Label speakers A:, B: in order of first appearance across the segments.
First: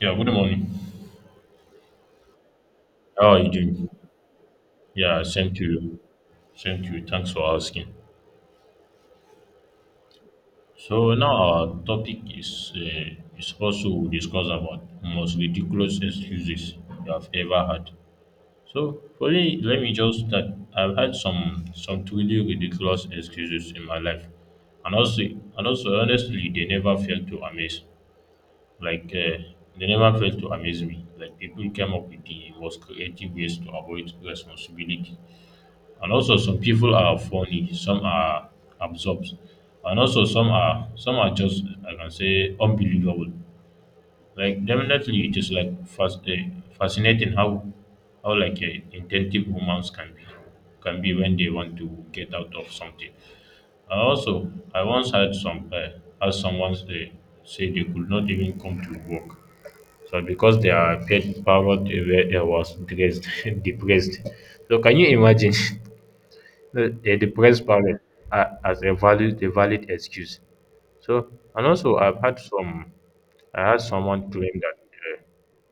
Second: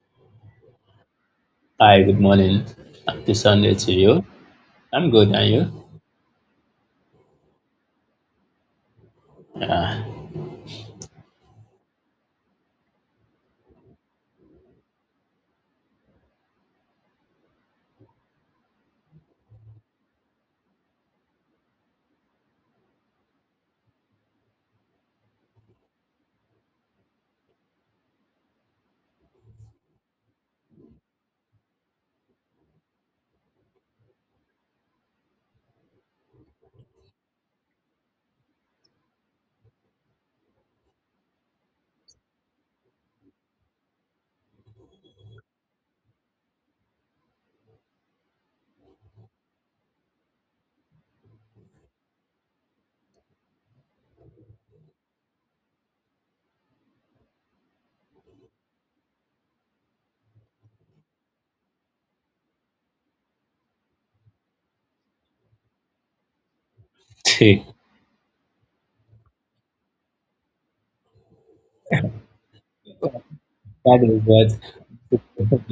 A: Yeah, good morning.
B: Hi, good morning. Happy
A: How are you
B: Sunday
A: doing?
B: to you. I'm
A: Yeah,
B: good, and
A: same
B: you?
A: to you. Same to you. Thanks for asking.
B: Yeah.
A: So now our topic is also we discuss about most ridiculous excuses you have ever had. So for me, let me just start. I've had some truly ridiculous excuses in my life, and also and also honestly, they never fail to amaze. Like uh, they never fail to amaze me. Like people came up with the most creative ways to avoid responsibility, and also some people are funny, some are absorbed, and also some are just, I can say, unbelievable. Like definitely it is like fascinating how intentive humans can be, when they want to get out of something. And also I once had someone say they could not even come to work so because their pet parrot was dressed depressed. So can you imagine they depress parents as a valid excuse. So and also I've had some, I had
B: That is
A: someone
B: what
A: claim that
B: you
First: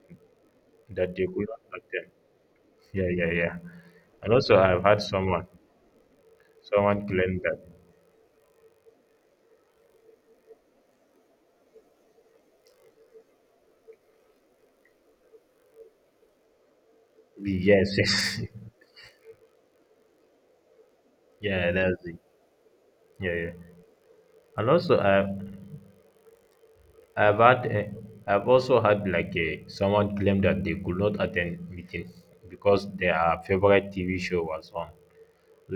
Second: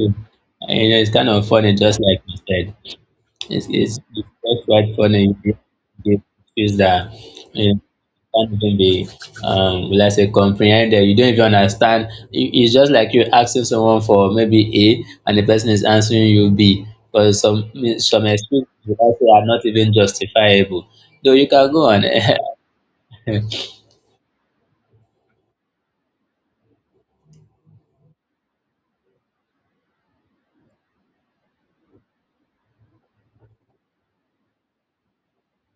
B: it's
A: that they
B: kind of
A: could not
B: funny, just
A: attend.
B: like you said.
A: Yeah, yeah, yeah.
B: It's
A: And also
B: just
A: I've
B: quite
A: had
B: funny.
A: someone
B: You feel
A: someone
B: that
A: claim that,
B: you know, can't even be will I say comprehended. You don't even understand. It- It's just like you're asking someone for maybe A and the person is answering you B. Because some
A: yes,
B: some
A: yes.
B: excuses will I are not even justifiable. Though you can
A: Yeah,
B: go
A: that's
B: on.
A: it. Yeah, yeah. And also I I've had a, I've also had like a someone claim that they could not attend meeting because their favorite TV show was on.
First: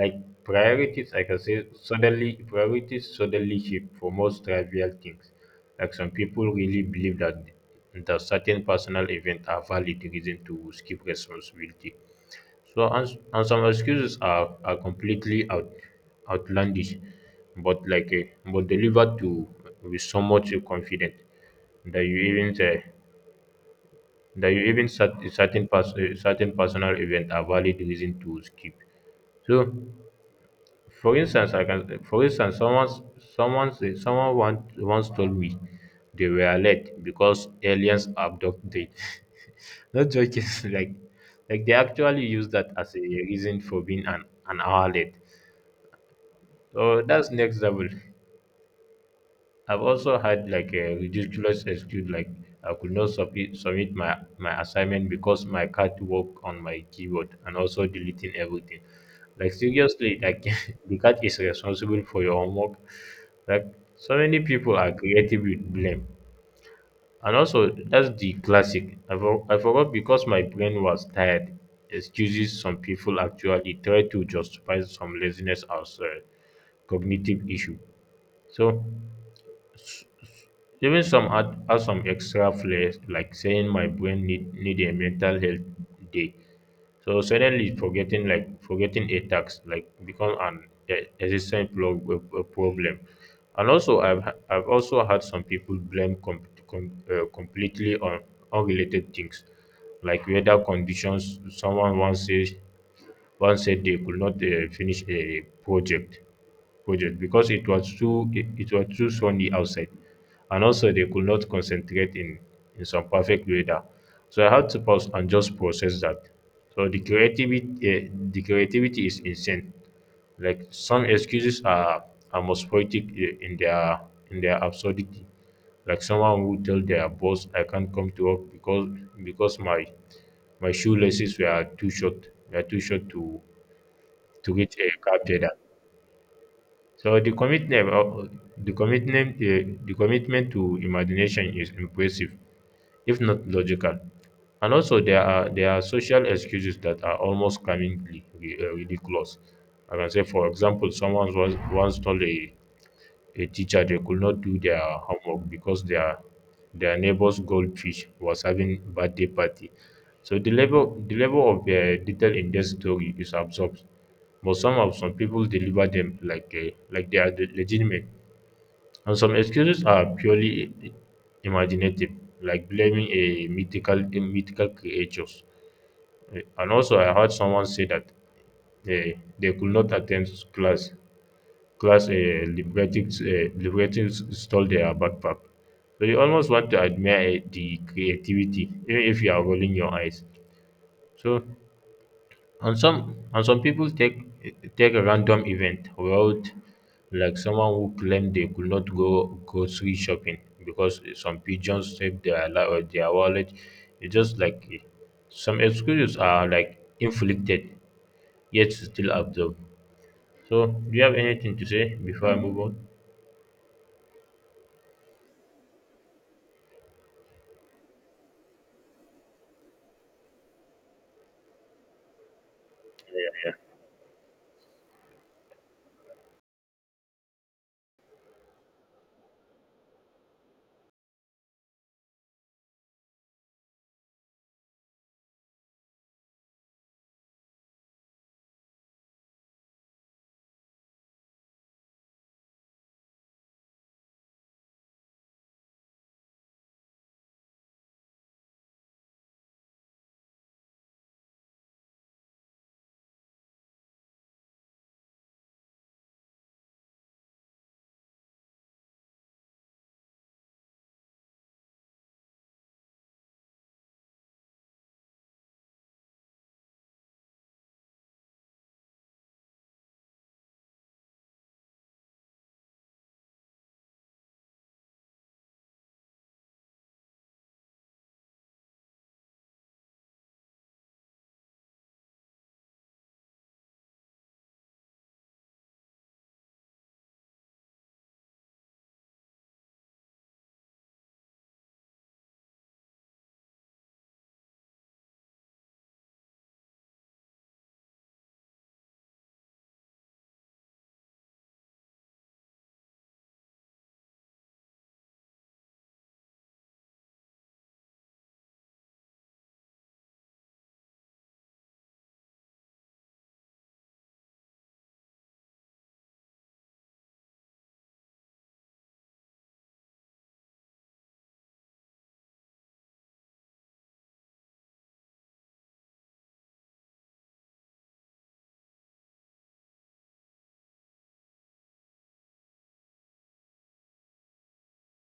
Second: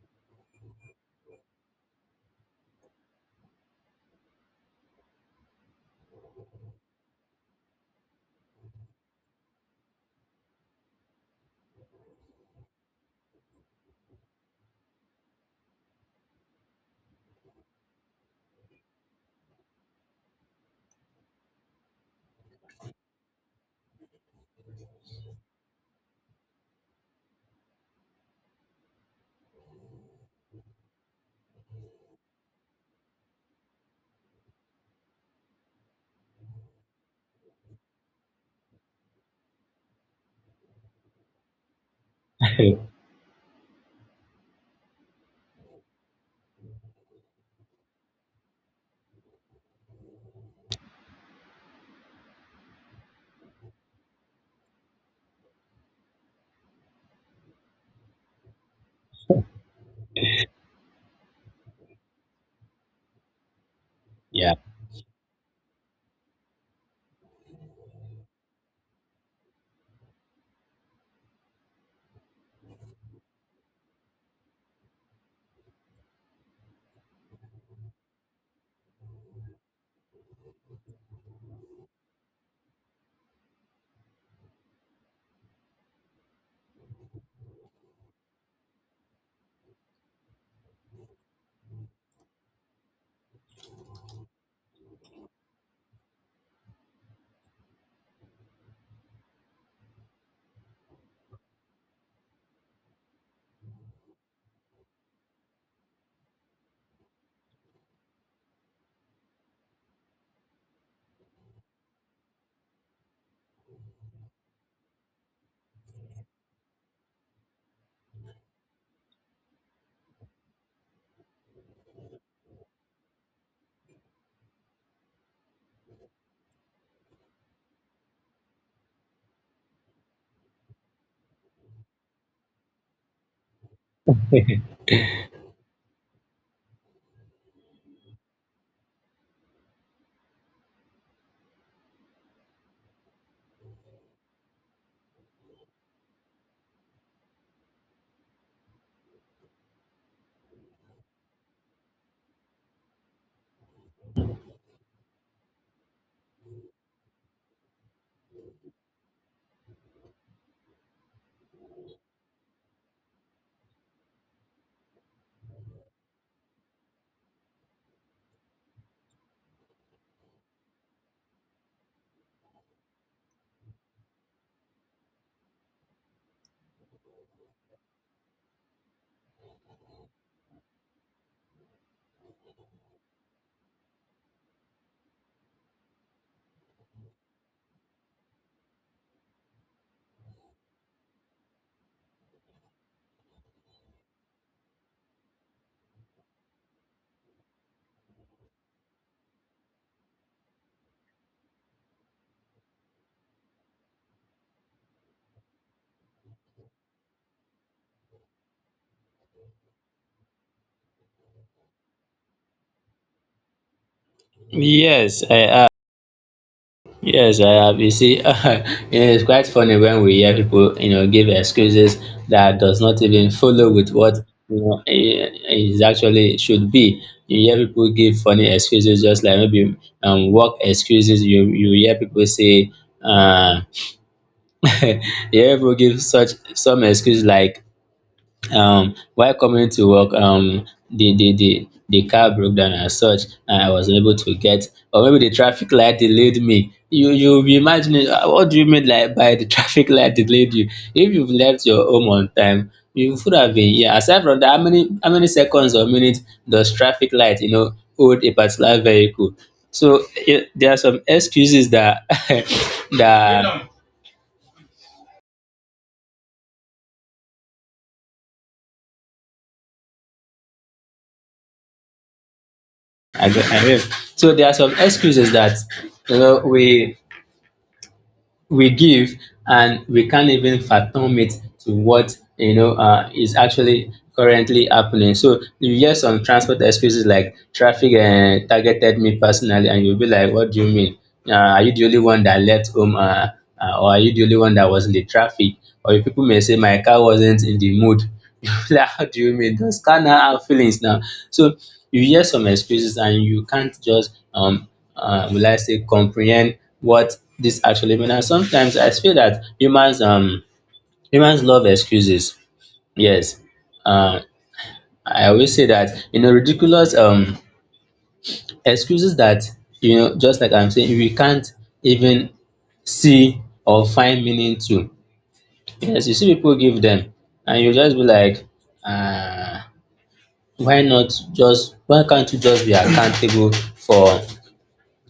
A: Like priorities, like I can say suddenly priorities suddenly shift for most trivial things. Like some people really believe that certain personal events are valid reason to skip responsibility. So and some excuses are completely outlandish, but but delivered to with so much confidence that you even say that you even certain certain personal event are valid reason to skip. So for instance, I can, for instance, someone once told me they were late because aliens abduct them. Not joking, like like they actually use that as a reason for being an hour late. So that's next level. I've also had like a ridiculous excuse, like I could not submit my assignment because my cat worked on my keyboard and also deleting everything. Like seriously, like the cat is responsible for your homework. Like so many
B: Yeah.
A: people are creative with blame. And also that's the classic. I forgot because my brain was tired. Excuses, some people actually try to justify some laziness as a cognitive issue. So even some add some extra flair, like saying my brain need a mental health day. So suddenly forgetting, like forgetting a tax, like become an existing a problem. And also I've also had some people blame completely on unrelated things like weather conditions. Someone once says one said they could not finish a project because it was too, it was too sunny outside, and also they could not concentrate in some perfect weather. So I had to pause and just process that. So the creativity, the creativity is insane. Like some excuses are most poetic in their absurdity, like someone who tell their boss, I can't come to work because my shoelaces were too short to reach a cap data. So the commitment, the commitment to imagination is impressive, if not logical. And also, there are social excuses that are almost comically ridiculous. I can say, for example, someone was once told a teacher they could not do their homework because their neighbor's goldfish was having birthday party. So the level, the level of detail in this story is absorbed, but some of some people deliver them like they are legitimate, and some excuses are purely i- imaginative, like blaming a mythical creatures. And also, I heard someone say that they could not attend class, class liberating, liberating stole their backpack. So you almost want to admire the creativity, even if you are rolling your eyes. So, and some people take take a random event, road, like someone who claimed they could not go grocery shopping because some pigeons saved their or their wallet. It's just some excuses are like inflicted yet still absorbed. So, do you have anything to say before I move on?
B: Yes, I have. Yes, I have. You see, it's quite funny when we hear people, you know, give excuses that does not even follow with what is actually should be. You hear people give funny excuses, just like maybe work excuses. You hear people say, uh, you hear people give such some excuse like while coming to work, the car broke down and such, and I was unable to get, or maybe the traffic light delayed me. You'll be imagining what do you mean like by the traffic light delayed you? If you've left your home on time, you would have been here. Aside from that, how many seconds or minutes does traffic light, you know, hold a particular vehicle? So it, there are some excuses that that I, don't- I mean, so there are some excuses that you know we we give and we can't even fathom it to what is actually currently happening. So you hear some transport excuses like traffic targeted me personally, and you'll be like, "What do you mean? Are you the only one that left home, or are you the only one that was in the traffic?" Or you people may say, "My car wasn't in the mood." You like, how do you mean? Those car now have feelings now. So you hear some excuses, and you can't just will I say comprehend what this actually means. And sometimes I feel that humans love excuses. Yes, uh, I always say that ridiculous excuses that just like I'm saying we can't even see or find meaning to. Yes, you see people give them, and you just be like, uh, why can't you just be accountable for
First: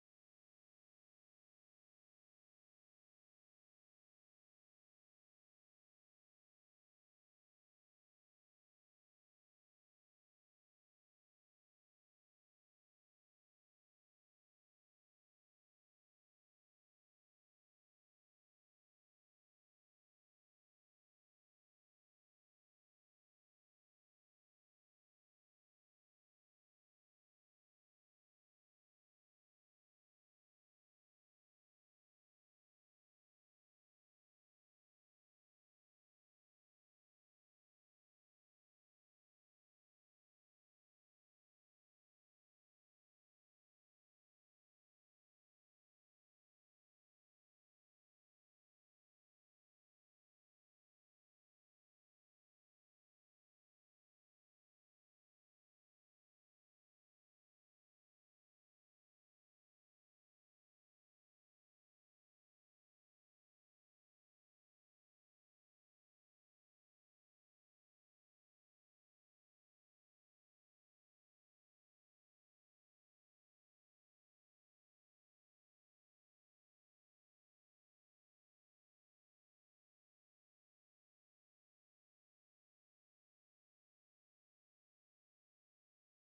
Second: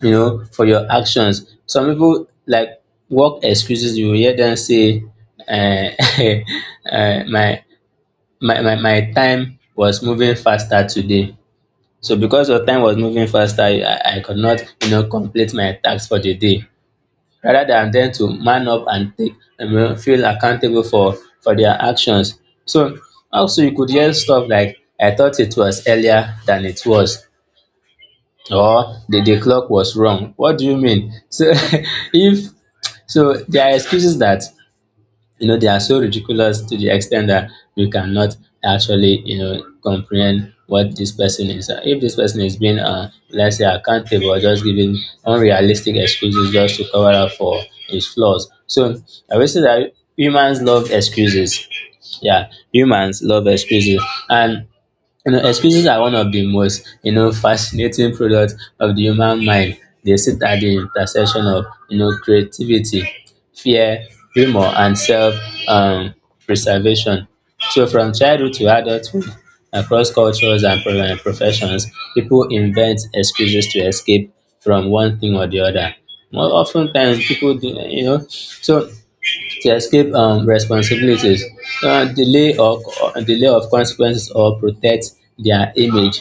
B: you know, for your actions. Some people like work excuses. You will hear them say, uh, uh, "My my time was moving faster today." So because your time was moving faster, I could not you know complete my tasks for the day. Rather than them to man up and take you know, feel accountable for their actions. So also you could hear stuff like, "I thought it was earlier than it was." Or the clock was wrong. What do you mean? So if so, there are excuses that you know they are so ridiculous to the extent that you cannot actually you know comprehend what this person is. If this person is being let's say accountable or just giving unrealistic excuses just to cover up for his flaws. So I would say that humans love excuses. Yeah, humans love excuses and you know, excuses are one of the most, you know, fascinating products of the human mind. They sit at the intersection of, you know, creativity, fear, humor, and self um, preservation. So, from childhood to adulthood, across cultures and professions, people invent excuses to escape from one thing or the other. More often times, people do, you know, so to escape responsibilities, delay or delay of consequences or protect their image,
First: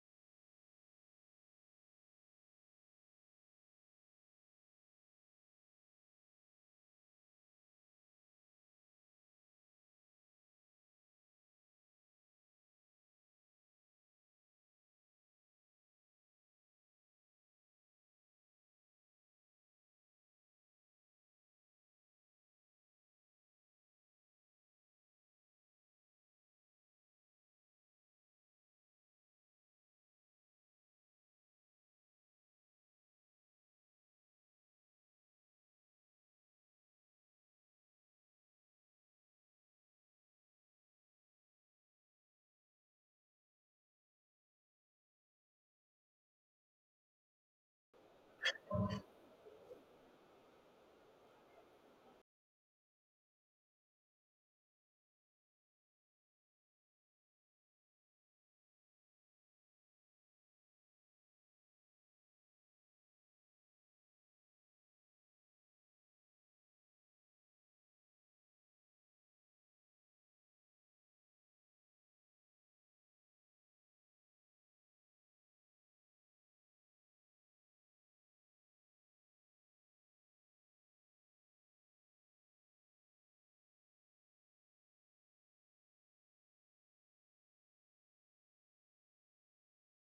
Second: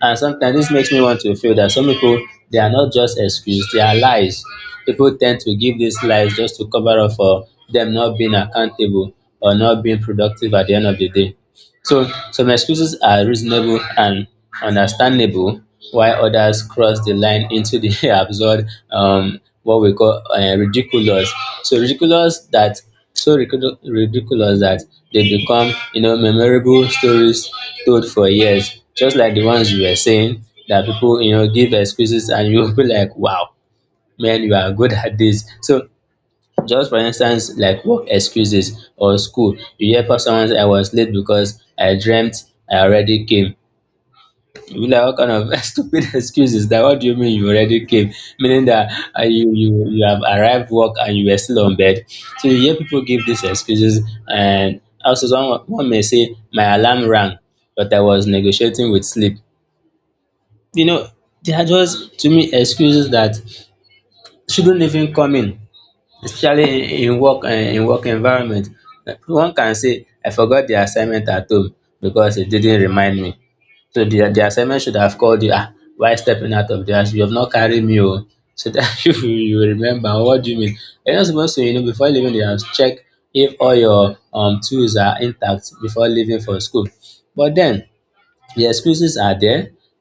B: and sometimes this makes me want to feel that some people they are not just excuse, they are lies. People tend to give these lies just to cover up for them not being accountable or not being productive at the end of the day. So some excuses are reasonable and understandable, while others cross the line into the absurd, what we call ridiculous. So ridiculous that ridiculous that they become you know memorable stories told for years, just like the ones you were saying that people you know give excuses and you'll be like, wow, man, you are good at this. So just for instance, like work excuses or school, you hear from someone say, I was late because I dreamt I already came. You be like, what kind of stupid excuse is that? What do you mean you already came? Meaning that you you have arrived work and you were still on bed. So you hear people give these excuses, and also someone one may say, my alarm rang, but I was negotiating with sleep. You know, they are just to me excuses that shouldn't even come in, especially in work environment. One can say I forgot the assignment at home because it didn't remind me. So the assignment should have called you, ah, why stepping out of the house you have not carry me o, so that you will remember. What do you mean you're not supposed to you know before leaving the house check if all your tools are intact before leaving for school? But then the excuses are there.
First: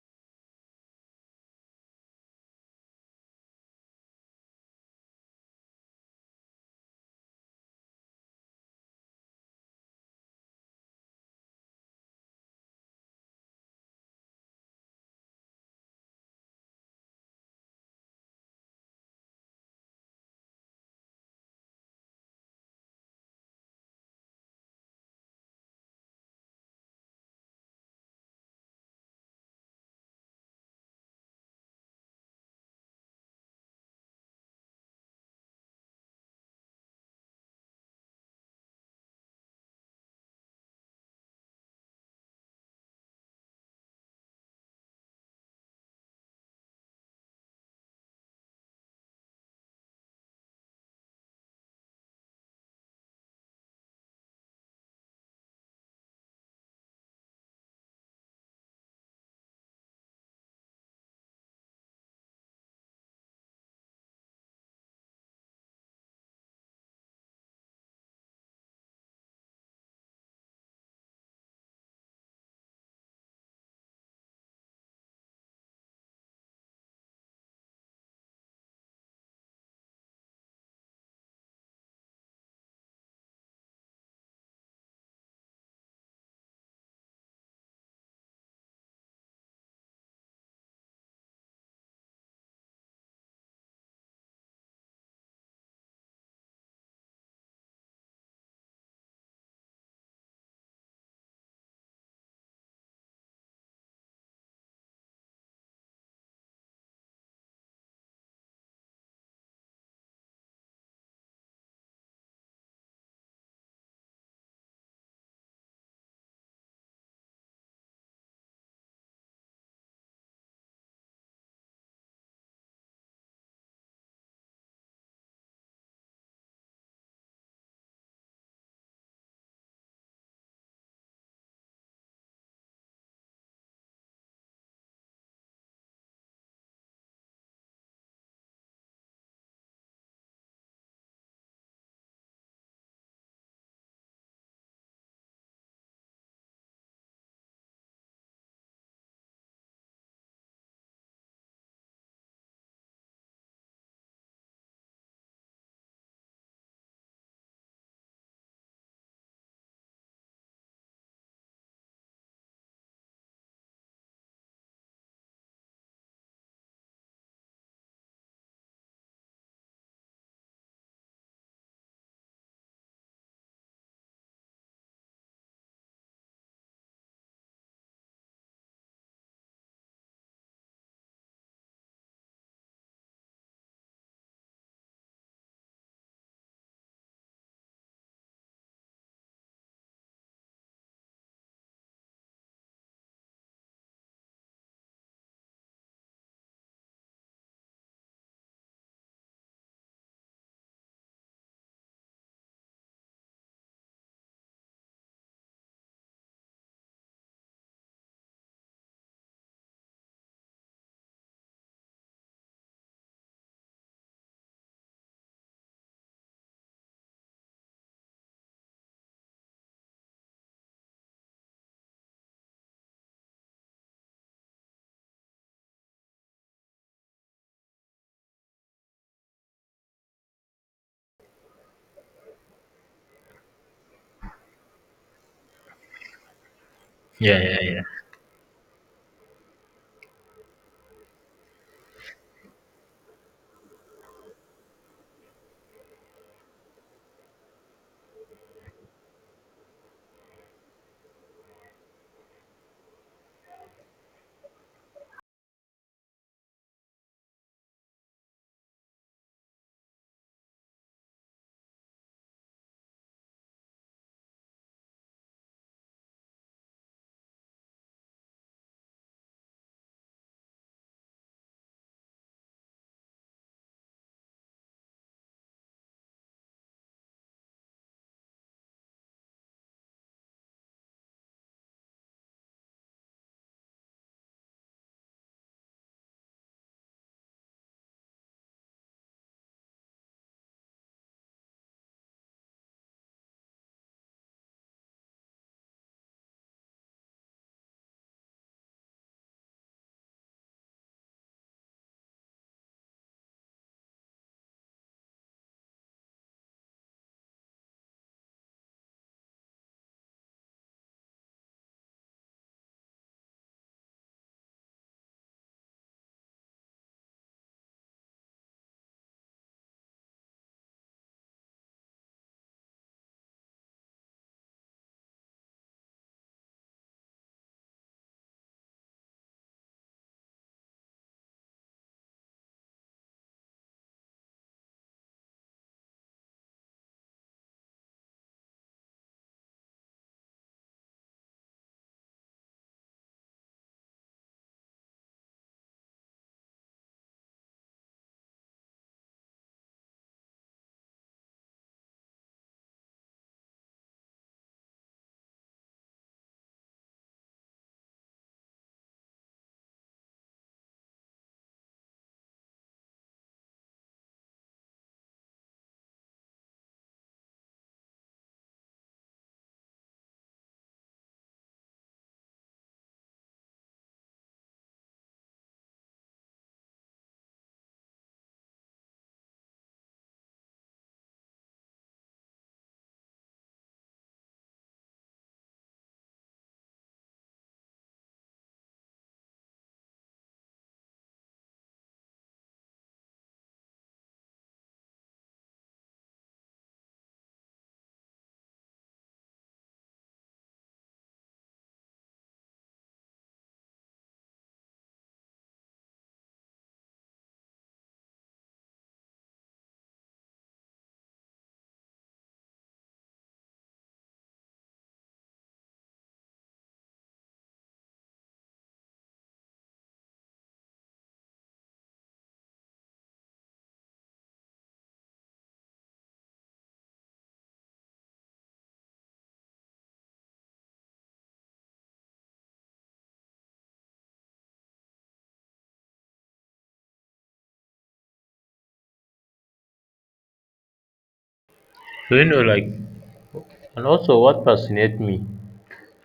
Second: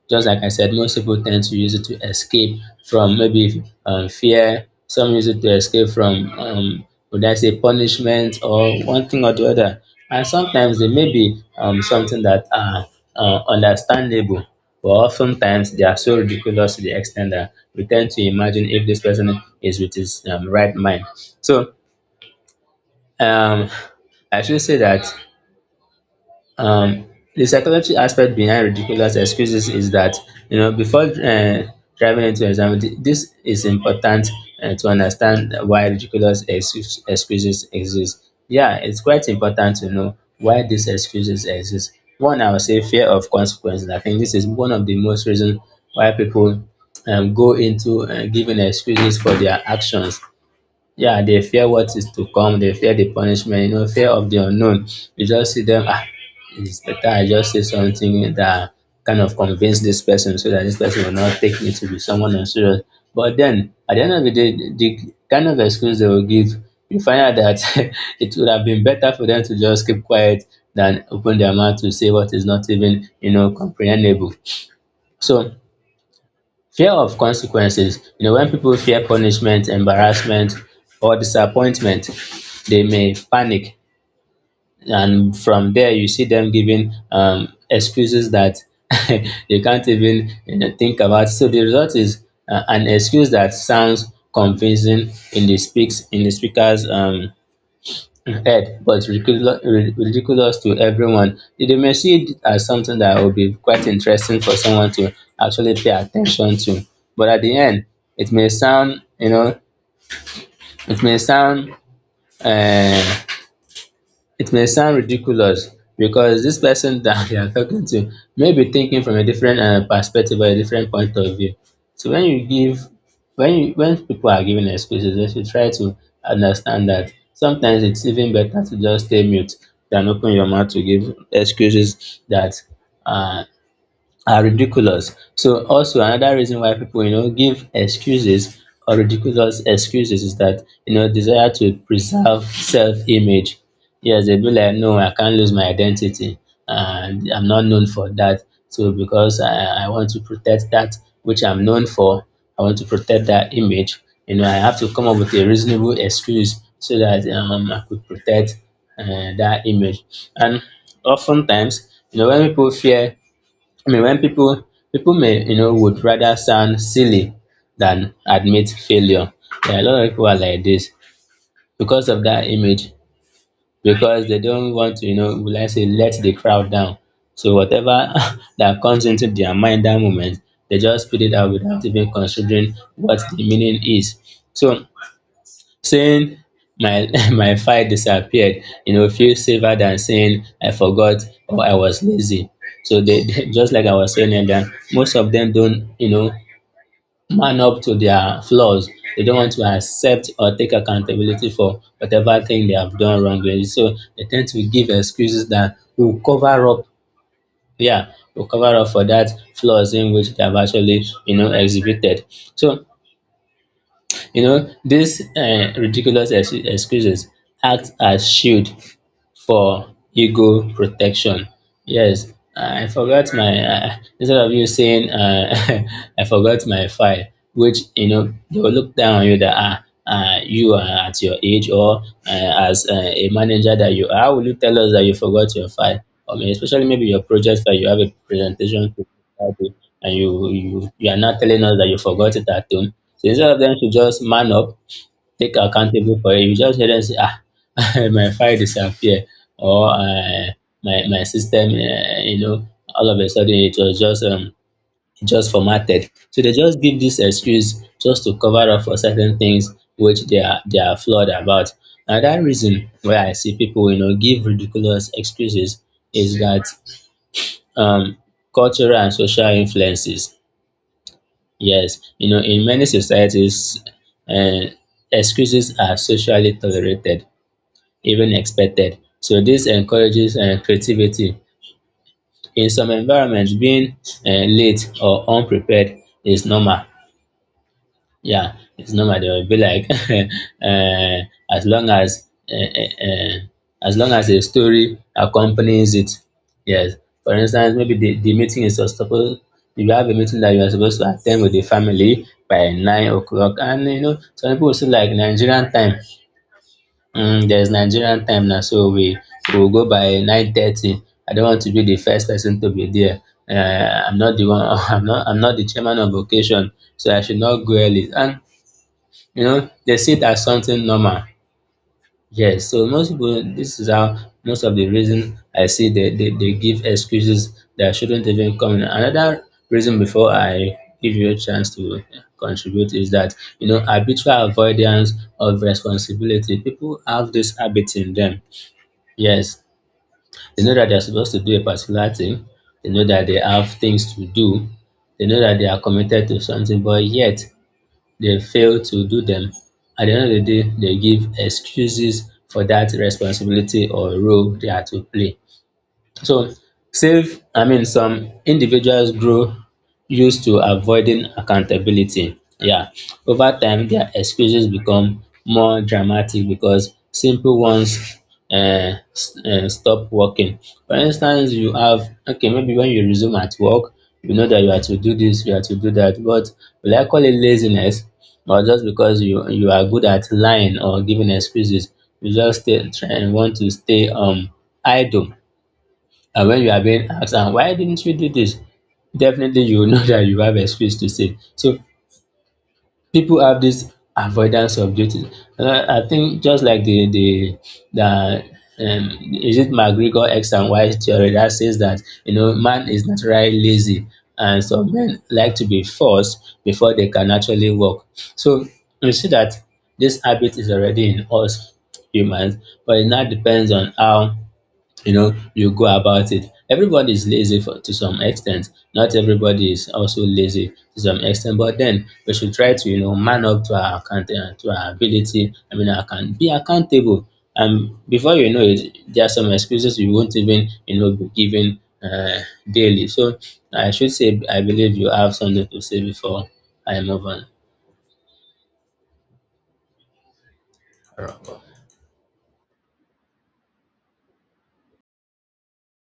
B: Just like I said, most people tend to use it to escape from maybe fear. Some use it to escape from, would I say, punishment or one thing or the other. And sometimes they may be something that are understandable, but oftentimes they are so ridiculous to the extent that we tend to imagine if this person is with his right mind. So um, I should say that um the psychology aspect behind ridiculous excuses is that you know before driving into this is important to understand why excuses exist. Yeah, it's quite important to know why these excuses exist. One, I would say fear of consequences. I think this is one of the most reason why people go into giving excuses for their actions. Yeah, they fear what is to come. They fear the punishment, you know, fear of the unknown. You just see them, ah, it's better I just say something that kind of convince this person so that this person will not take me to be someone unserious. But then, at the end of the day, the kind of excuse they will give, you find out that it would have been better for them to just keep quiet than open their mouth to say what is not even, you know, comprehensible. So, fear of consequences, you know, when people fear punishment, embarrassment, or disappointment, they may panic, and from there you see them giving excuses that they can't even you know, think about. So the result is an excuse that sounds convincing in the speaker's head, but ridiculous, ridiculous to everyone. They may see it as something that will be quite interesting for someone to actually pay attention to. But at the end, it may sound, you know, it may sound uh, it may sound ridiculous because this person that you are talking to may be thinking from a different perspective or a different point of view. So when you give, when you, when people are giving excuses, they should try to understand that sometimes it's even better to just stay mute than open your mouth to give excuses that uh are ridiculous. So also another reason why people you know give excuses or ridiculous excuses is that you know desire to preserve self-image. Yes, they be like, no, I can't lose my identity, and I'm not known for that. So because I want to protect that which I'm known for, I want to protect that image. You know, I have to come up with a reasonable excuse so that I could protect that image. And oftentimes, you know, when people fear I mean, when people people may you know would rather sound silly than admit failure. Yeah, a lot of people are like this because of that image, because they don't want to you know, will I say, let the crowd down. So whatever that comes into their mind that moment, they just put it out without even considering what the meaning is. So saying my my file disappeared feels safer than saying I forgot or I was lazy. So they, they- just like I was saying earlier, most of them don't man up to their flaws. They don't want to accept or take accountability for whatever thing they have done wrongly, so they tend to give excuses that will cover up, yeah, will cover up for that flaws in which they have actually exhibited. So these ridiculous excuses act as shield for ego protection. Yes, I forgot my instead of you saying I forgot my file, which they will look down on you that ah. You are at your age or as a manager that you are, how will you tell us that you forgot your file? I mean, especially maybe your
A: Yeah, yeah,
B: project file,
A: yeah.
B: you have a presentation to do, and you are not telling us that you forgot it at home. So instead of them to just man up, take accountable for it. You just hear them say, ah, my file disappear, or my system, all of a sudden it was just formatted. So they just give this excuse just to cover up for certain things which they are flawed about. Now that reason where I see people give ridiculous excuses is that um cultural and social influences. Yes, in many societies, uh, excuses are socially tolerated, even expected. So this encourages creativity. In some environments, being late or unprepared is normal. Yeah, it's normal. They will be like, as long as uh, uh, uh, as long as a story accompanies it. Yes. For instance, maybe the meeting is supposed if you have a meeting that you are supposed to attend with the family by 9 o'clock, and some people will say like Nigerian time, there's Nigerian time now, so we go by 9:30. I don't want to be the first person to be there. I'm not the one, I'm not the chairman of occasion, so I should not go early. And they see it as something normal. Yes, so most people this is how most of the reason I see they give excuses that shouldn't even come in. Another reason before I give you a chance to contribute is that habitual avoidance of responsibility, people have this habit in them. Yes, they know that they're supposed to do a particular thing. They know that they have things to do. They know that they are committed to something, but yet they fail to do them. At the end of the day, they give excuses for that responsibility or role they are to play. So save, I mean, some individuals grow used to avoiding accountability. Yeah, over time, their excuses become more dramatic because simple ones stop working. For instance, you have, okay, maybe when you resume at work, you know that you have to do this, you have to do that, but will I call it laziness? Or just because you are good at lying or giving excuses, you just stay, try and want to stay idle. And when you are being asked, and why didn't you do this? Definitely you will know that you have excuse to say. So people have this avoidance of duty. I think just like the the is it McGregor X and Y theory that says that man is naturally lazy, and some men like to be forced before they can actually work. So you see that this habit is already in us humans, but it now depends on how you go about it. Everybody is lazy to some extent, not everybody is also lazy to some extent, but then we should try to man up to our account to our ability. I mean, I can be accountable, and before you know it, there are some excuses you won't even be given daily. So I should say I believe you have something to say before I move on.
A: So, you know, like and also what fascinates me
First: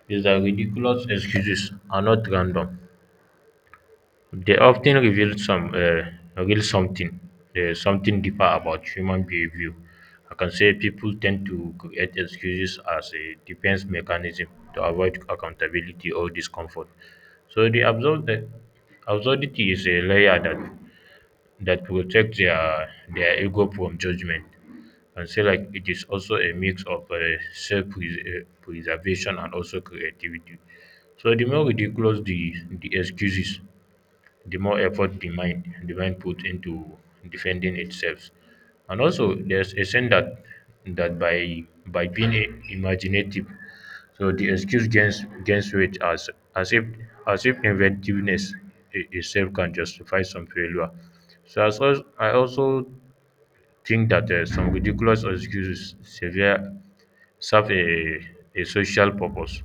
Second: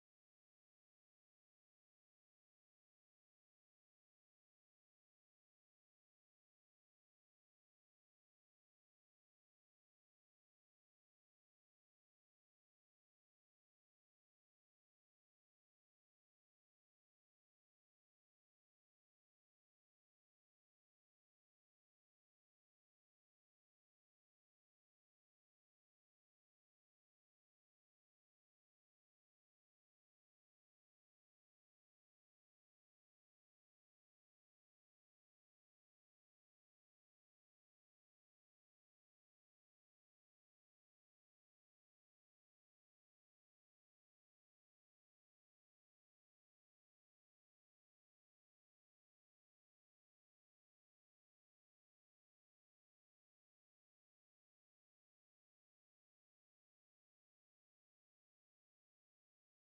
A: is that ridiculous excuses are not random. They often reveal some real something something deeper about human behavior. I can say people tend to create excuses as a defense mechanism to avoid accountability or discomfort. So the absurdity is a layer that that protect their ego from judgment. And say like it is also a mix of self preservation and also creativity. So the more ridiculous the excuses, the more effort the mind puts into defending itself. And also there's a sense that that by being a, imaginative, so the excuse gains weight as if as if inventiveness itself can justify some failure. So as also, I also think that some ridiculous excuses severe serve a social purpose.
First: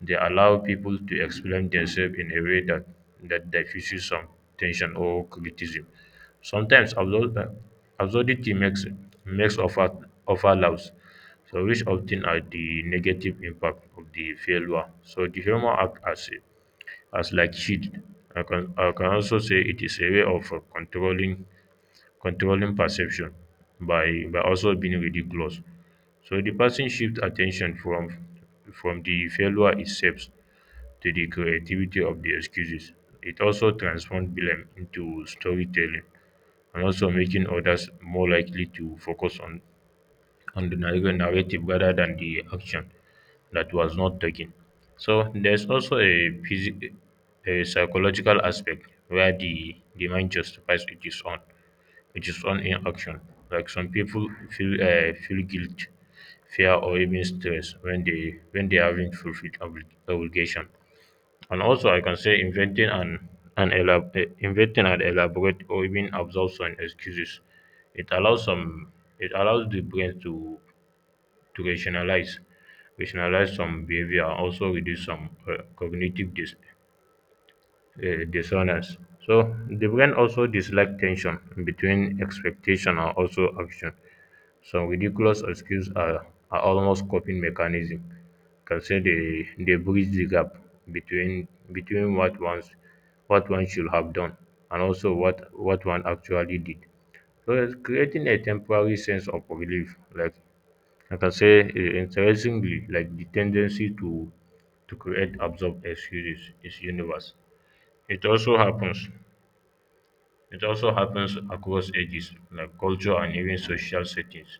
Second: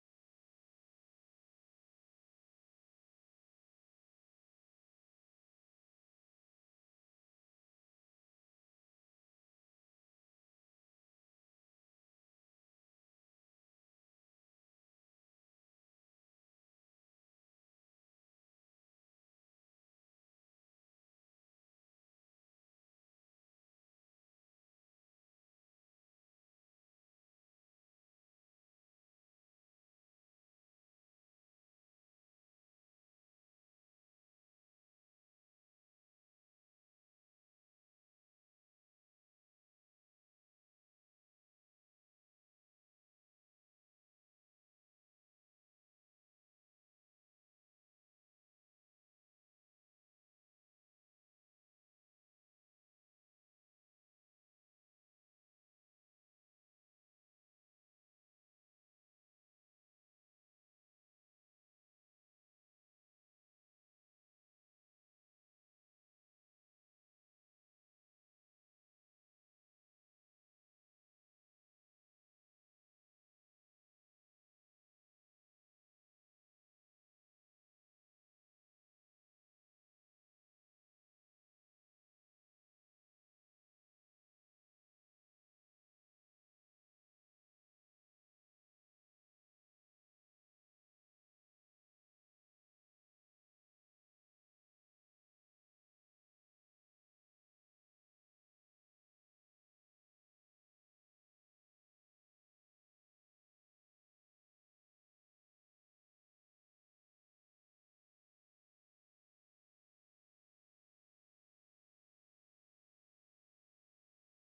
A: They allow people to explain themselves in a way that, that diffuses some tension or criticism. Sometimes absurdity makes makes offer offer loud, so which often are the negative impact of the failure. So the humor act as a, as like shield. I can, I can also say it is a way of controlling controlling perception by also being ridiculous. So the person shifts attention from the failure itself to the creativity of the excuses. It also transforms blame into storytelling and also making others more likely to focus on the narrative rather than the action that was not taken. So there's also a, a psychological aspect where the mind justifies its own which is on in action. Like some people feel feel guilt, fear, or even stress when they haven't fulfilled obligation. And also, I can say inventing and inventing and elaborate or even absorb some excuses. It allows some, it allows the brain to rationalize, rationalize some behavior, and also reduce some cognitive dishonest. So the brain also dislike tension between expectation and also action. Some ridiculous excuses are almost coping mechanism. Can say they bridge the gap between between what one's what one should have done and also what one actually did. So it's creating a temporary sense of relief. Like I can say interestingly, like the tendency to create absurd excuses is universal. It also happens. It also happens across ages, like culture and even social settings.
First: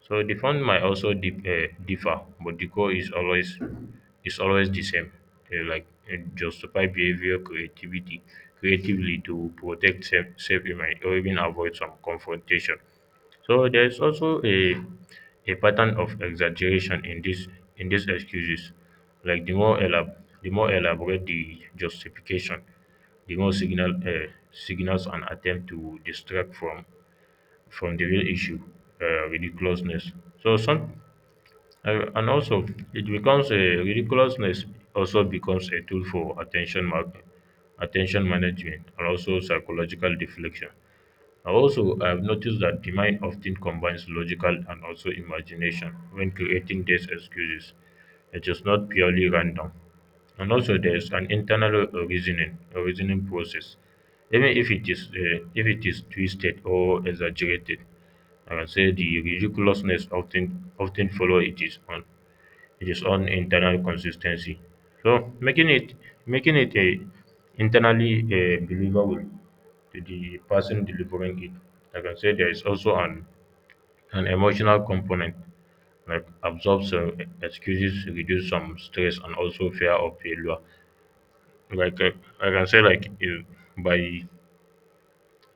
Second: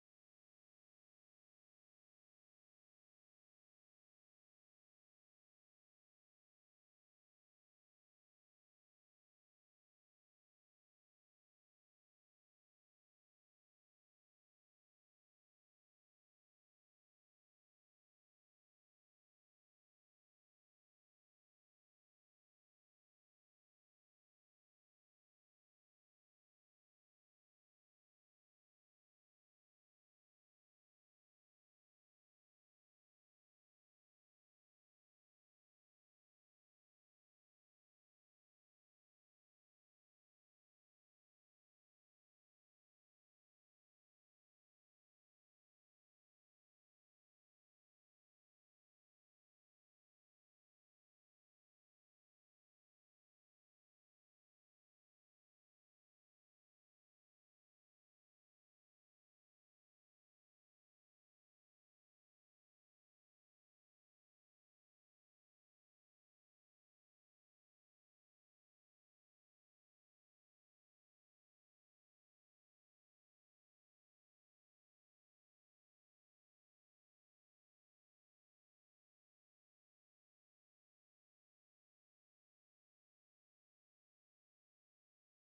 A: So the font might also dip, differ, but the core is always, is always the same. They like justify behavior, creativity, creatively to protect self safe image or even avoid some confrontation. So there is also a pattern of exaggeration in this in these excuses. Like the more elab the more elaborate the justification, ignore signal signals and attempt to distract from the real issue, ridiculousness. So some and also it becomes a ridiculousness also becomes a tool for attention attention management and also psychological deflection. Also, I have noticed that the mind often combines logical and also imagination when creating these excuses. It is not purely random. And also, there is an internal a reasoning process, even if it is twisted or exaggerated. I can say the ridiculousness often follow it is on internal consistency. So making it a internally believable to the person delivering it. Like I can say there is also an emotional component, like absorb some excuses, reduce some stress, and also fear of failure. Like I can say, like by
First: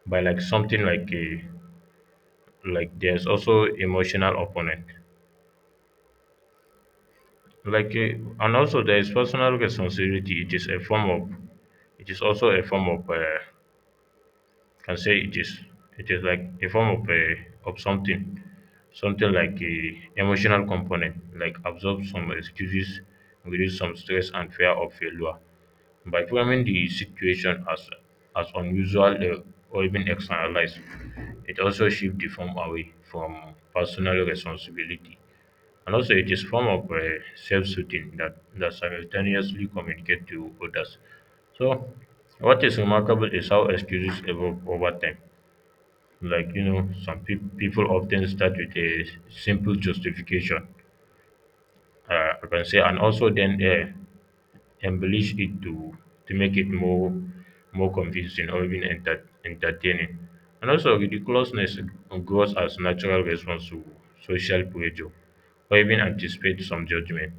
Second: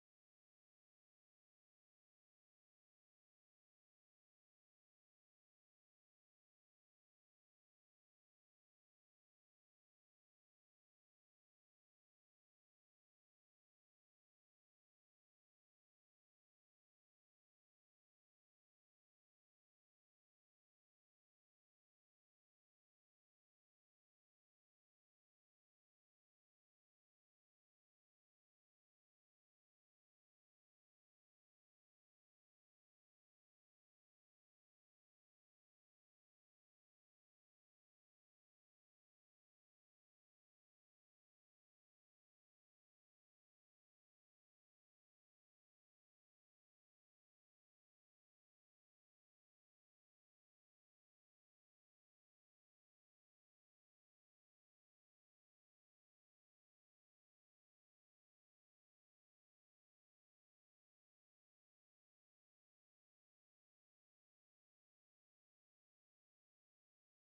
A: by like something like there's also emotional opponent, like and also there is personal responsibility. It is a form of, it is also a form of can say it is, it is like a form of a of something, something like a emotional component like absorb some excuses reduce some stress and fear of failure by framing the situation as unusual or even externalized. It also shifts the form away from personal responsibility, and also it is form of self-soothing that that simultaneously communicate to others. So what is remarkable is how excuses evolve over time. Like, you know, some peop people often start with a simple justification. Uh, I can say, and also then embellish it to make it more more convincing or even entertaining. And also, ridiculousness grows as natural response to social pressure or even anticipate some judgment.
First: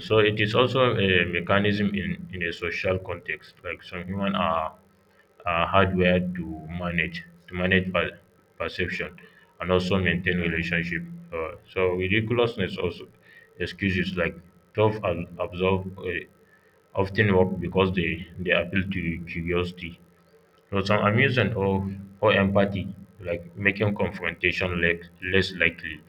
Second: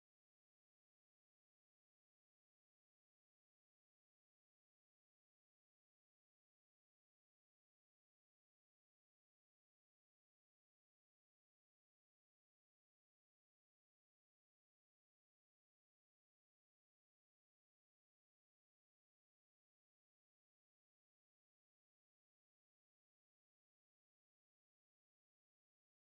A: So it is also a mechanism in a social context. Like some human are hardware to manage perception and also maintain relationship. So ridiculousness also excuses like tough and absorb often work because they appeal to curiosity. So some amusement or empathy, like making less likely.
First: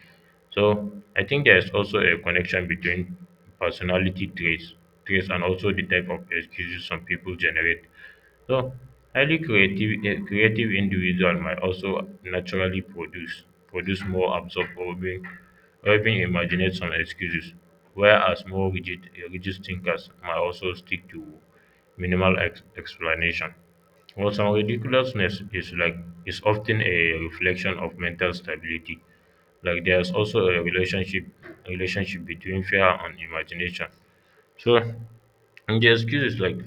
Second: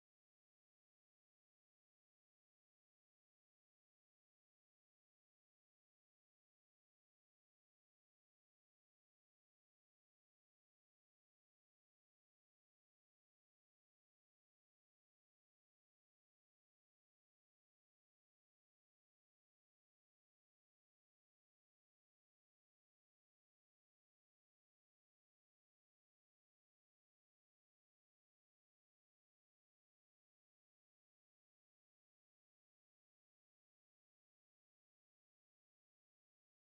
A: So I think there is also a connection between personality traits, traits and also the type of excuses some people generate. So, highly creative creative individual might also naturally produce more, absorb, or even imaginate some excuses, whereas more rigid rigid thinkers might also stick to minimal explanation. Well, some ridiculousness is like is often a reflection of mental stability. Like there's also a relationship between fear and imagination. So, and the excuses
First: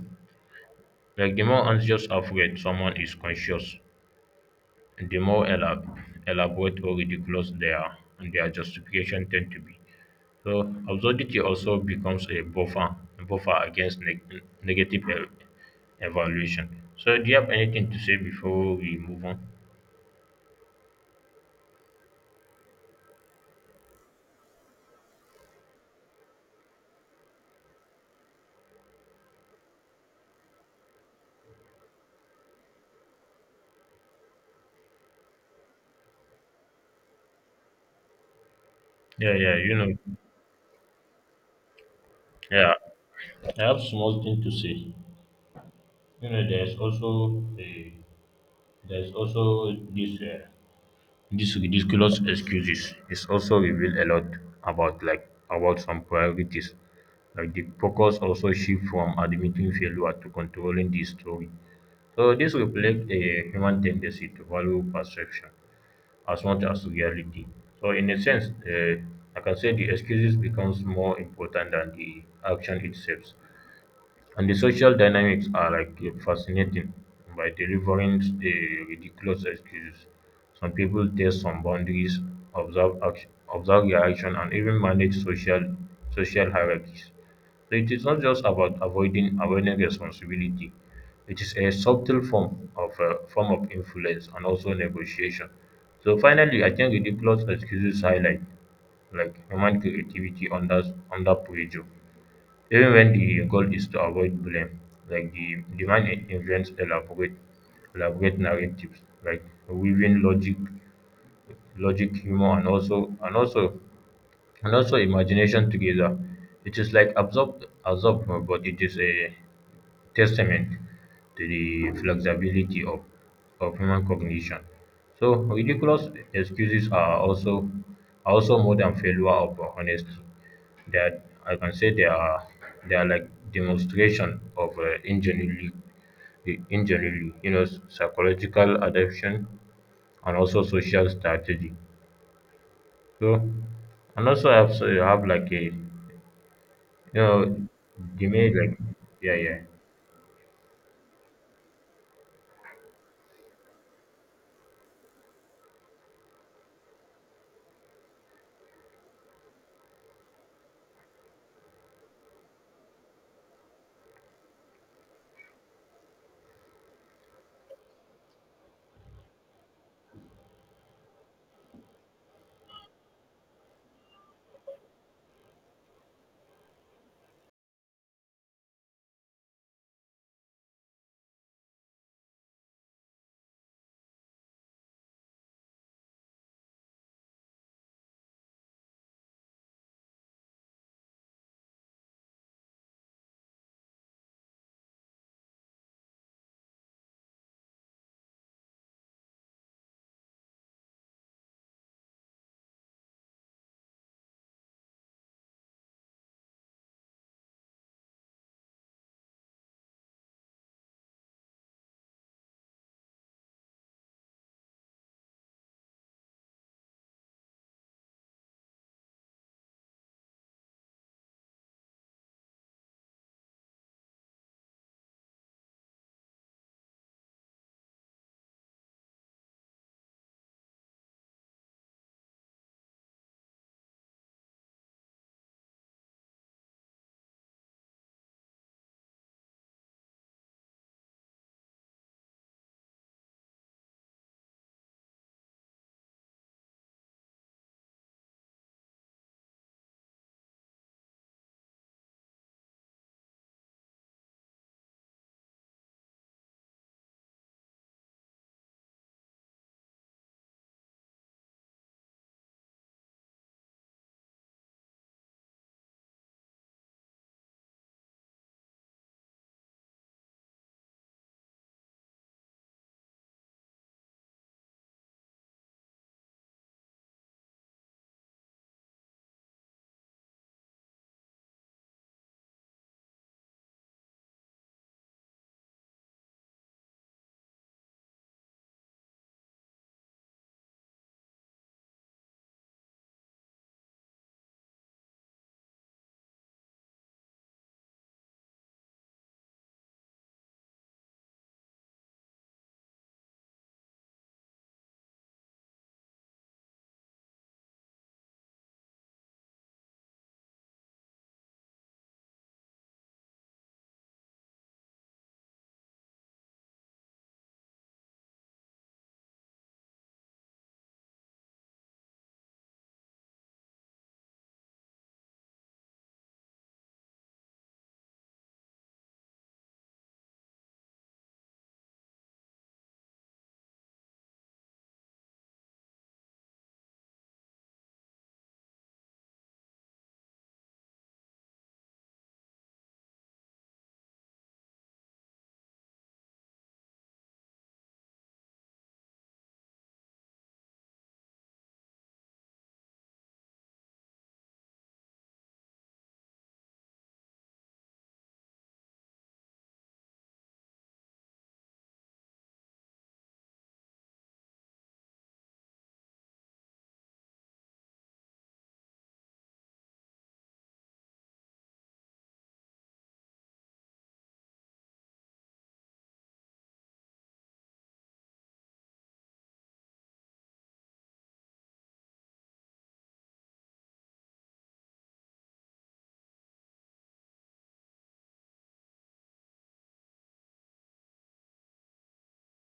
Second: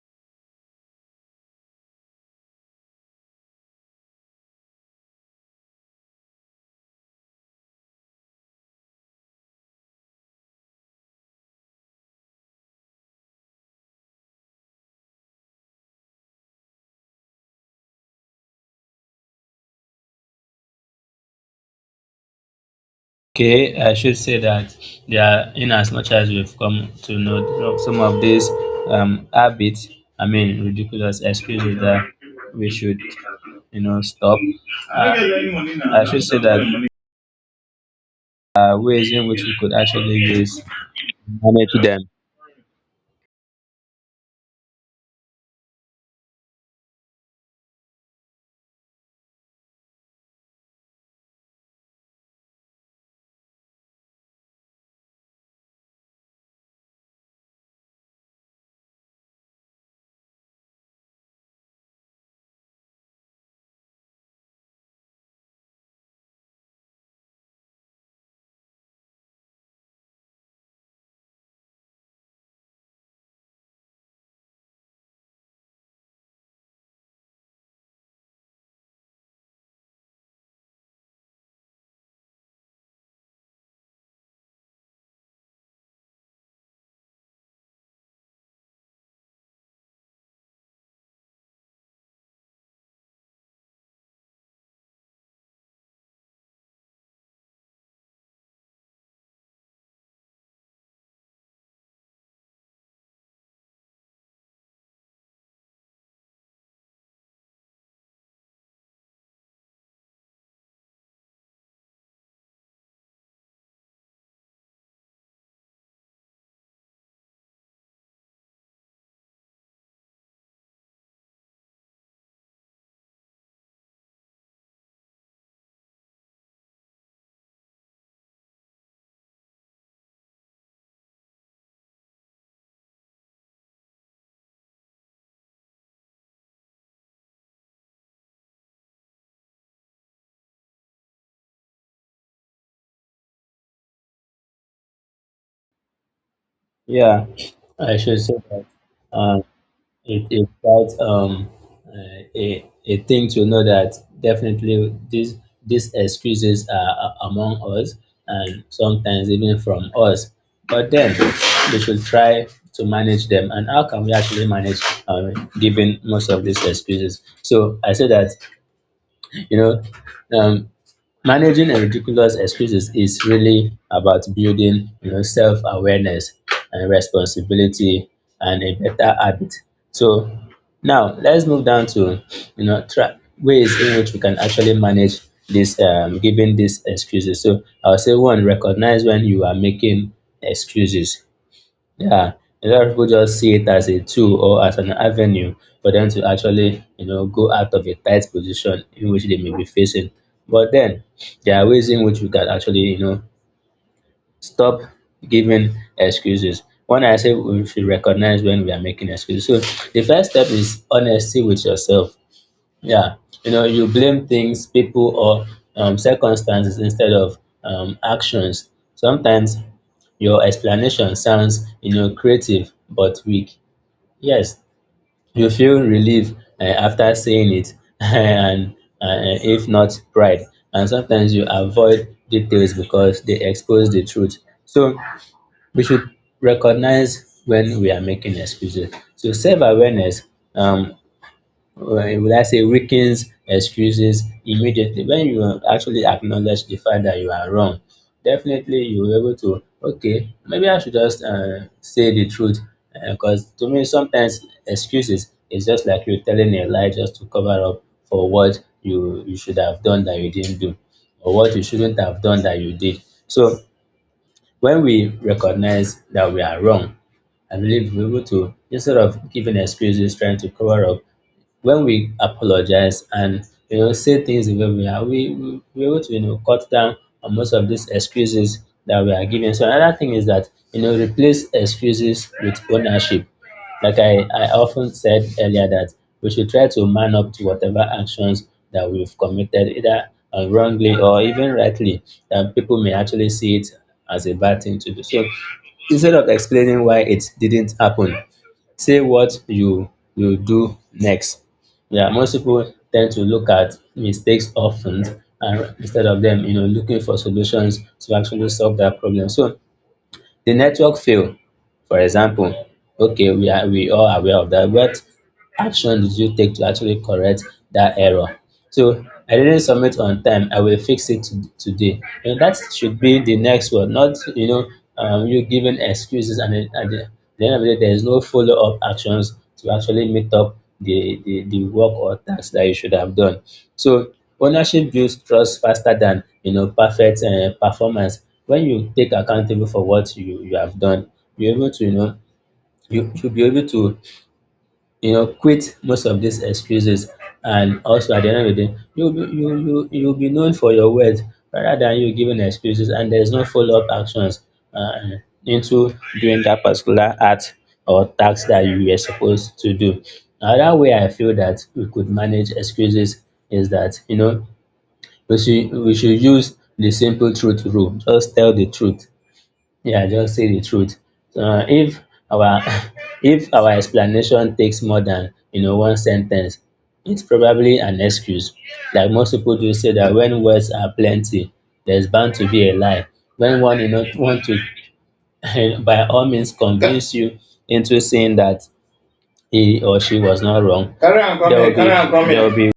A: like the more anxious afraid someone is conscious, the more elaborate or ridiculous their justification tend to be. So absurdity also becomes a buffer against negative evaluation. So do you have anything to say before we move on?
B: Okay, I should say that, yeah, in as much as we've come to know some of these habits, I mean ridiculous excuses, that we should stop. Uh, I should say that ways in
A: Yeah,
B: which we
A: yeah,
B: could
A: you
B: actually
A: know,
B: use manage them.
A: yeah. I have small thing to say. You know, there's also a, there's also this. This ridiculous excuses is also reveal a lot about like about some priorities. Like the focus also shift from admitting failure to controlling the story. So this reflects a human tendency to value perception as much as reality. So in a sense, I can say the excuses becomes more important than the action itself. And the social dynamics are like fascinating by delivering the ridiculous excuses. Some people test some boundaries, observe action, observe reaction, and even manage social social hierarchies. So it is not just about avoiding responsibility. It is a subtle form of influence and also negotiation. So finally, I think ridiculous excuses highlight like human creativity under under pressure, even when the goal is to avoid blame, like the, demand man invents elaborate elaborate narratives, like weaving logic, logic, humor, and also imagination together. It is like absorbed, but it is a testament to the flexibility of human cognition. So ridiculous excuses are also more than failure of honesty. That I can say they are like demonstration of ingenuity, the ingenuity, you know, psychological adaptation and also social strategy. So and also I have, so you have like a, you
B: Yeah,
A: know,
B: I should
A: they
B: say
A: made
B: that.
A: like yeah
B: uh,
A: yeah
B: it is quite a thing to know that definitely these excuses are among us and sometimes even from us, but then we should try to manage them. And how can we actually manage uh, given most of these excuses? So I say that, you know um, managing a ridiculous excuses is really about building self-awareness and responsibility and a better habit. So now let's move down to ways in which we can actually manage this giving these excuses. So I'll say one, recognize when you are making excuses. Yeah, a lot of people just see it as a tool or as an avenue for them to actually, go out of a tight position in which they may be facing. But then there are ways in which we can actually, stop giving excuses. When I say we should recognize when we are making excuses. So the first step is honesty with yourself. Yeah, you blame things, people, or circumstances instead of actions. Sometimes your explanation sounds, creative but weak. Yes, you feel relief after saying it, and if not pride. And sometimes you avoid details because they expose the truth. So we should recognize when we are making excuses. So self-awareness, um, when will I say weakens excuses immediately? When you actually acknowledge the fact that you are wrong, definitely you will able to, okay, maybe I should just say the truth. Because to me, sometimes excuses is just like you telling a lie just to cover up for what you should have done that you didn't do, or what you shouldn't have done that you did. So when we recognize that we are wrong, I believe we're able to, instead of giving excuses, trying to cover up, when we apologize and say things the way we are, we're able to cut down on most of these excuses that we are giving. So another thing is that replace excuses with ownership. Like I often said earlier that we should try to man up to whatever actions that we've committed, either wrongly or even rightly, that people may actually see it as a bad thing to do. So instead of explaining why it didn't happen, say what you will do next. Yeah, most people tend to look at mistakes often, and instead of them, looking for solutions to actually solve that problem. So the network fail, for example, okay, we all aware of that, but action did you take to actually correct that error? So I didn't submit on time, I will fix it today. And that should be the next one, not you giving excuses, and then at the end of the day there is no follow up actions to actually meet up the work or task that you should have done. So ownership builds trust faster than perfect performance. When you take accountable for what you have done, you're able to you should be able to quit most of these excuses. And also at the end of the day, you'll be known for your words, rather than you giving excuses and there's no follow-up actions uh, into doing that particular act or task that you were supposed to do. Another way I feel that we could manage excuses is that, we should use the simple truth rule, just tell the truth. Yeah, just say the truth. If our if our explanation takes more than one sentence, it's probably an excuse. Like most people do say that when words are plenty, there's bound to be a lie. When one want to by all means convince you into saying that he or she was not wrong, carry on there will coming, carry be on there coming, will be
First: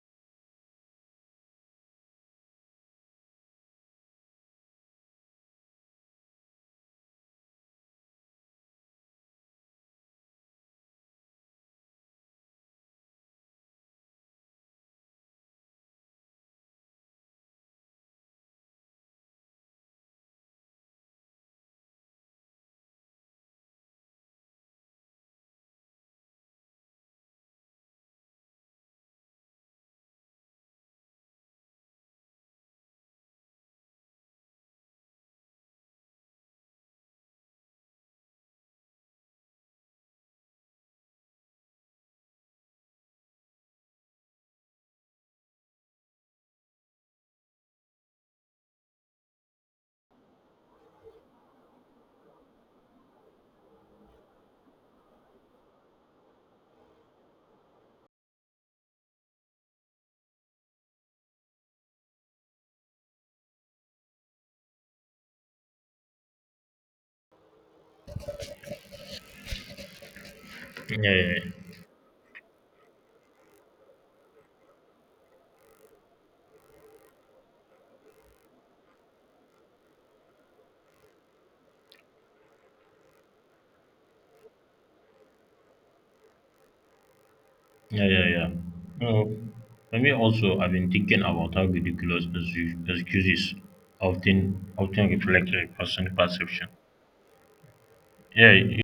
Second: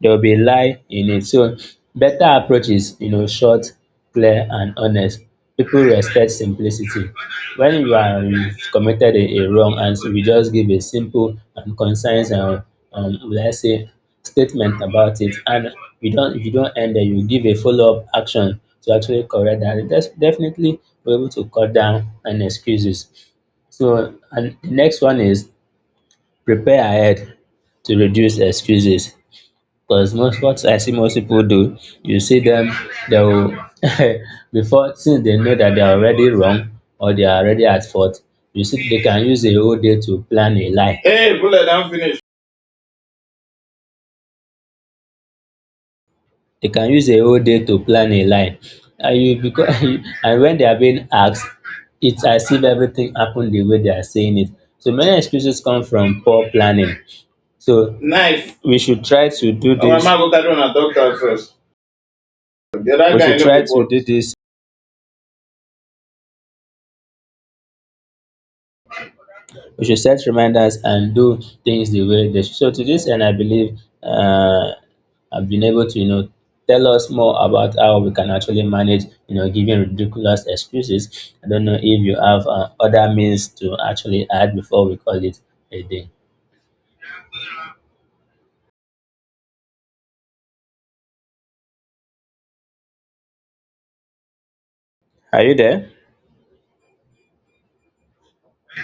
B: there will be a lie in it. So better approach is, short, clear, and honest. People respect simplicity. When you've committed a wrong answer, we just give a simple and concise, will I say, statement about it. And we don't, if you don't end there, you give a follow up action to actually correct that. That's definitely we're able to cut down on excuses. So, and the next one is prepare ahead to reduce excuses. Because most what I see most people do, you see them, they will before, since they know that they are already wrong or they are already at fault, you see they can use a whole day to plan a lie. Hey, bullet, I'm finished. They can use a whole day to plan a lie. And you because and when they are being asked, it's as if everything happened the way they are saying it. So many excuses come from poor planning. So Knife. We should try to do Oh, my this. Man go carry on a doctor first. The other We guy should no try to bolt. Do this we should set reminders and
A: yeah
B: do
A: yeah.
B: things the way they should. So to this end, I believe I've been able to, tell us more about how we can actually manage, giving ridiculous excuses. I don't know if you have other means to actually add before we call it a day.
A: Yeah, yeah, yeah. No, for me also, I've been thinking about how ridiculous excuses often
B: Are
A: reflect
B: you
A: a
B: there?
A: person's perception. Yeah,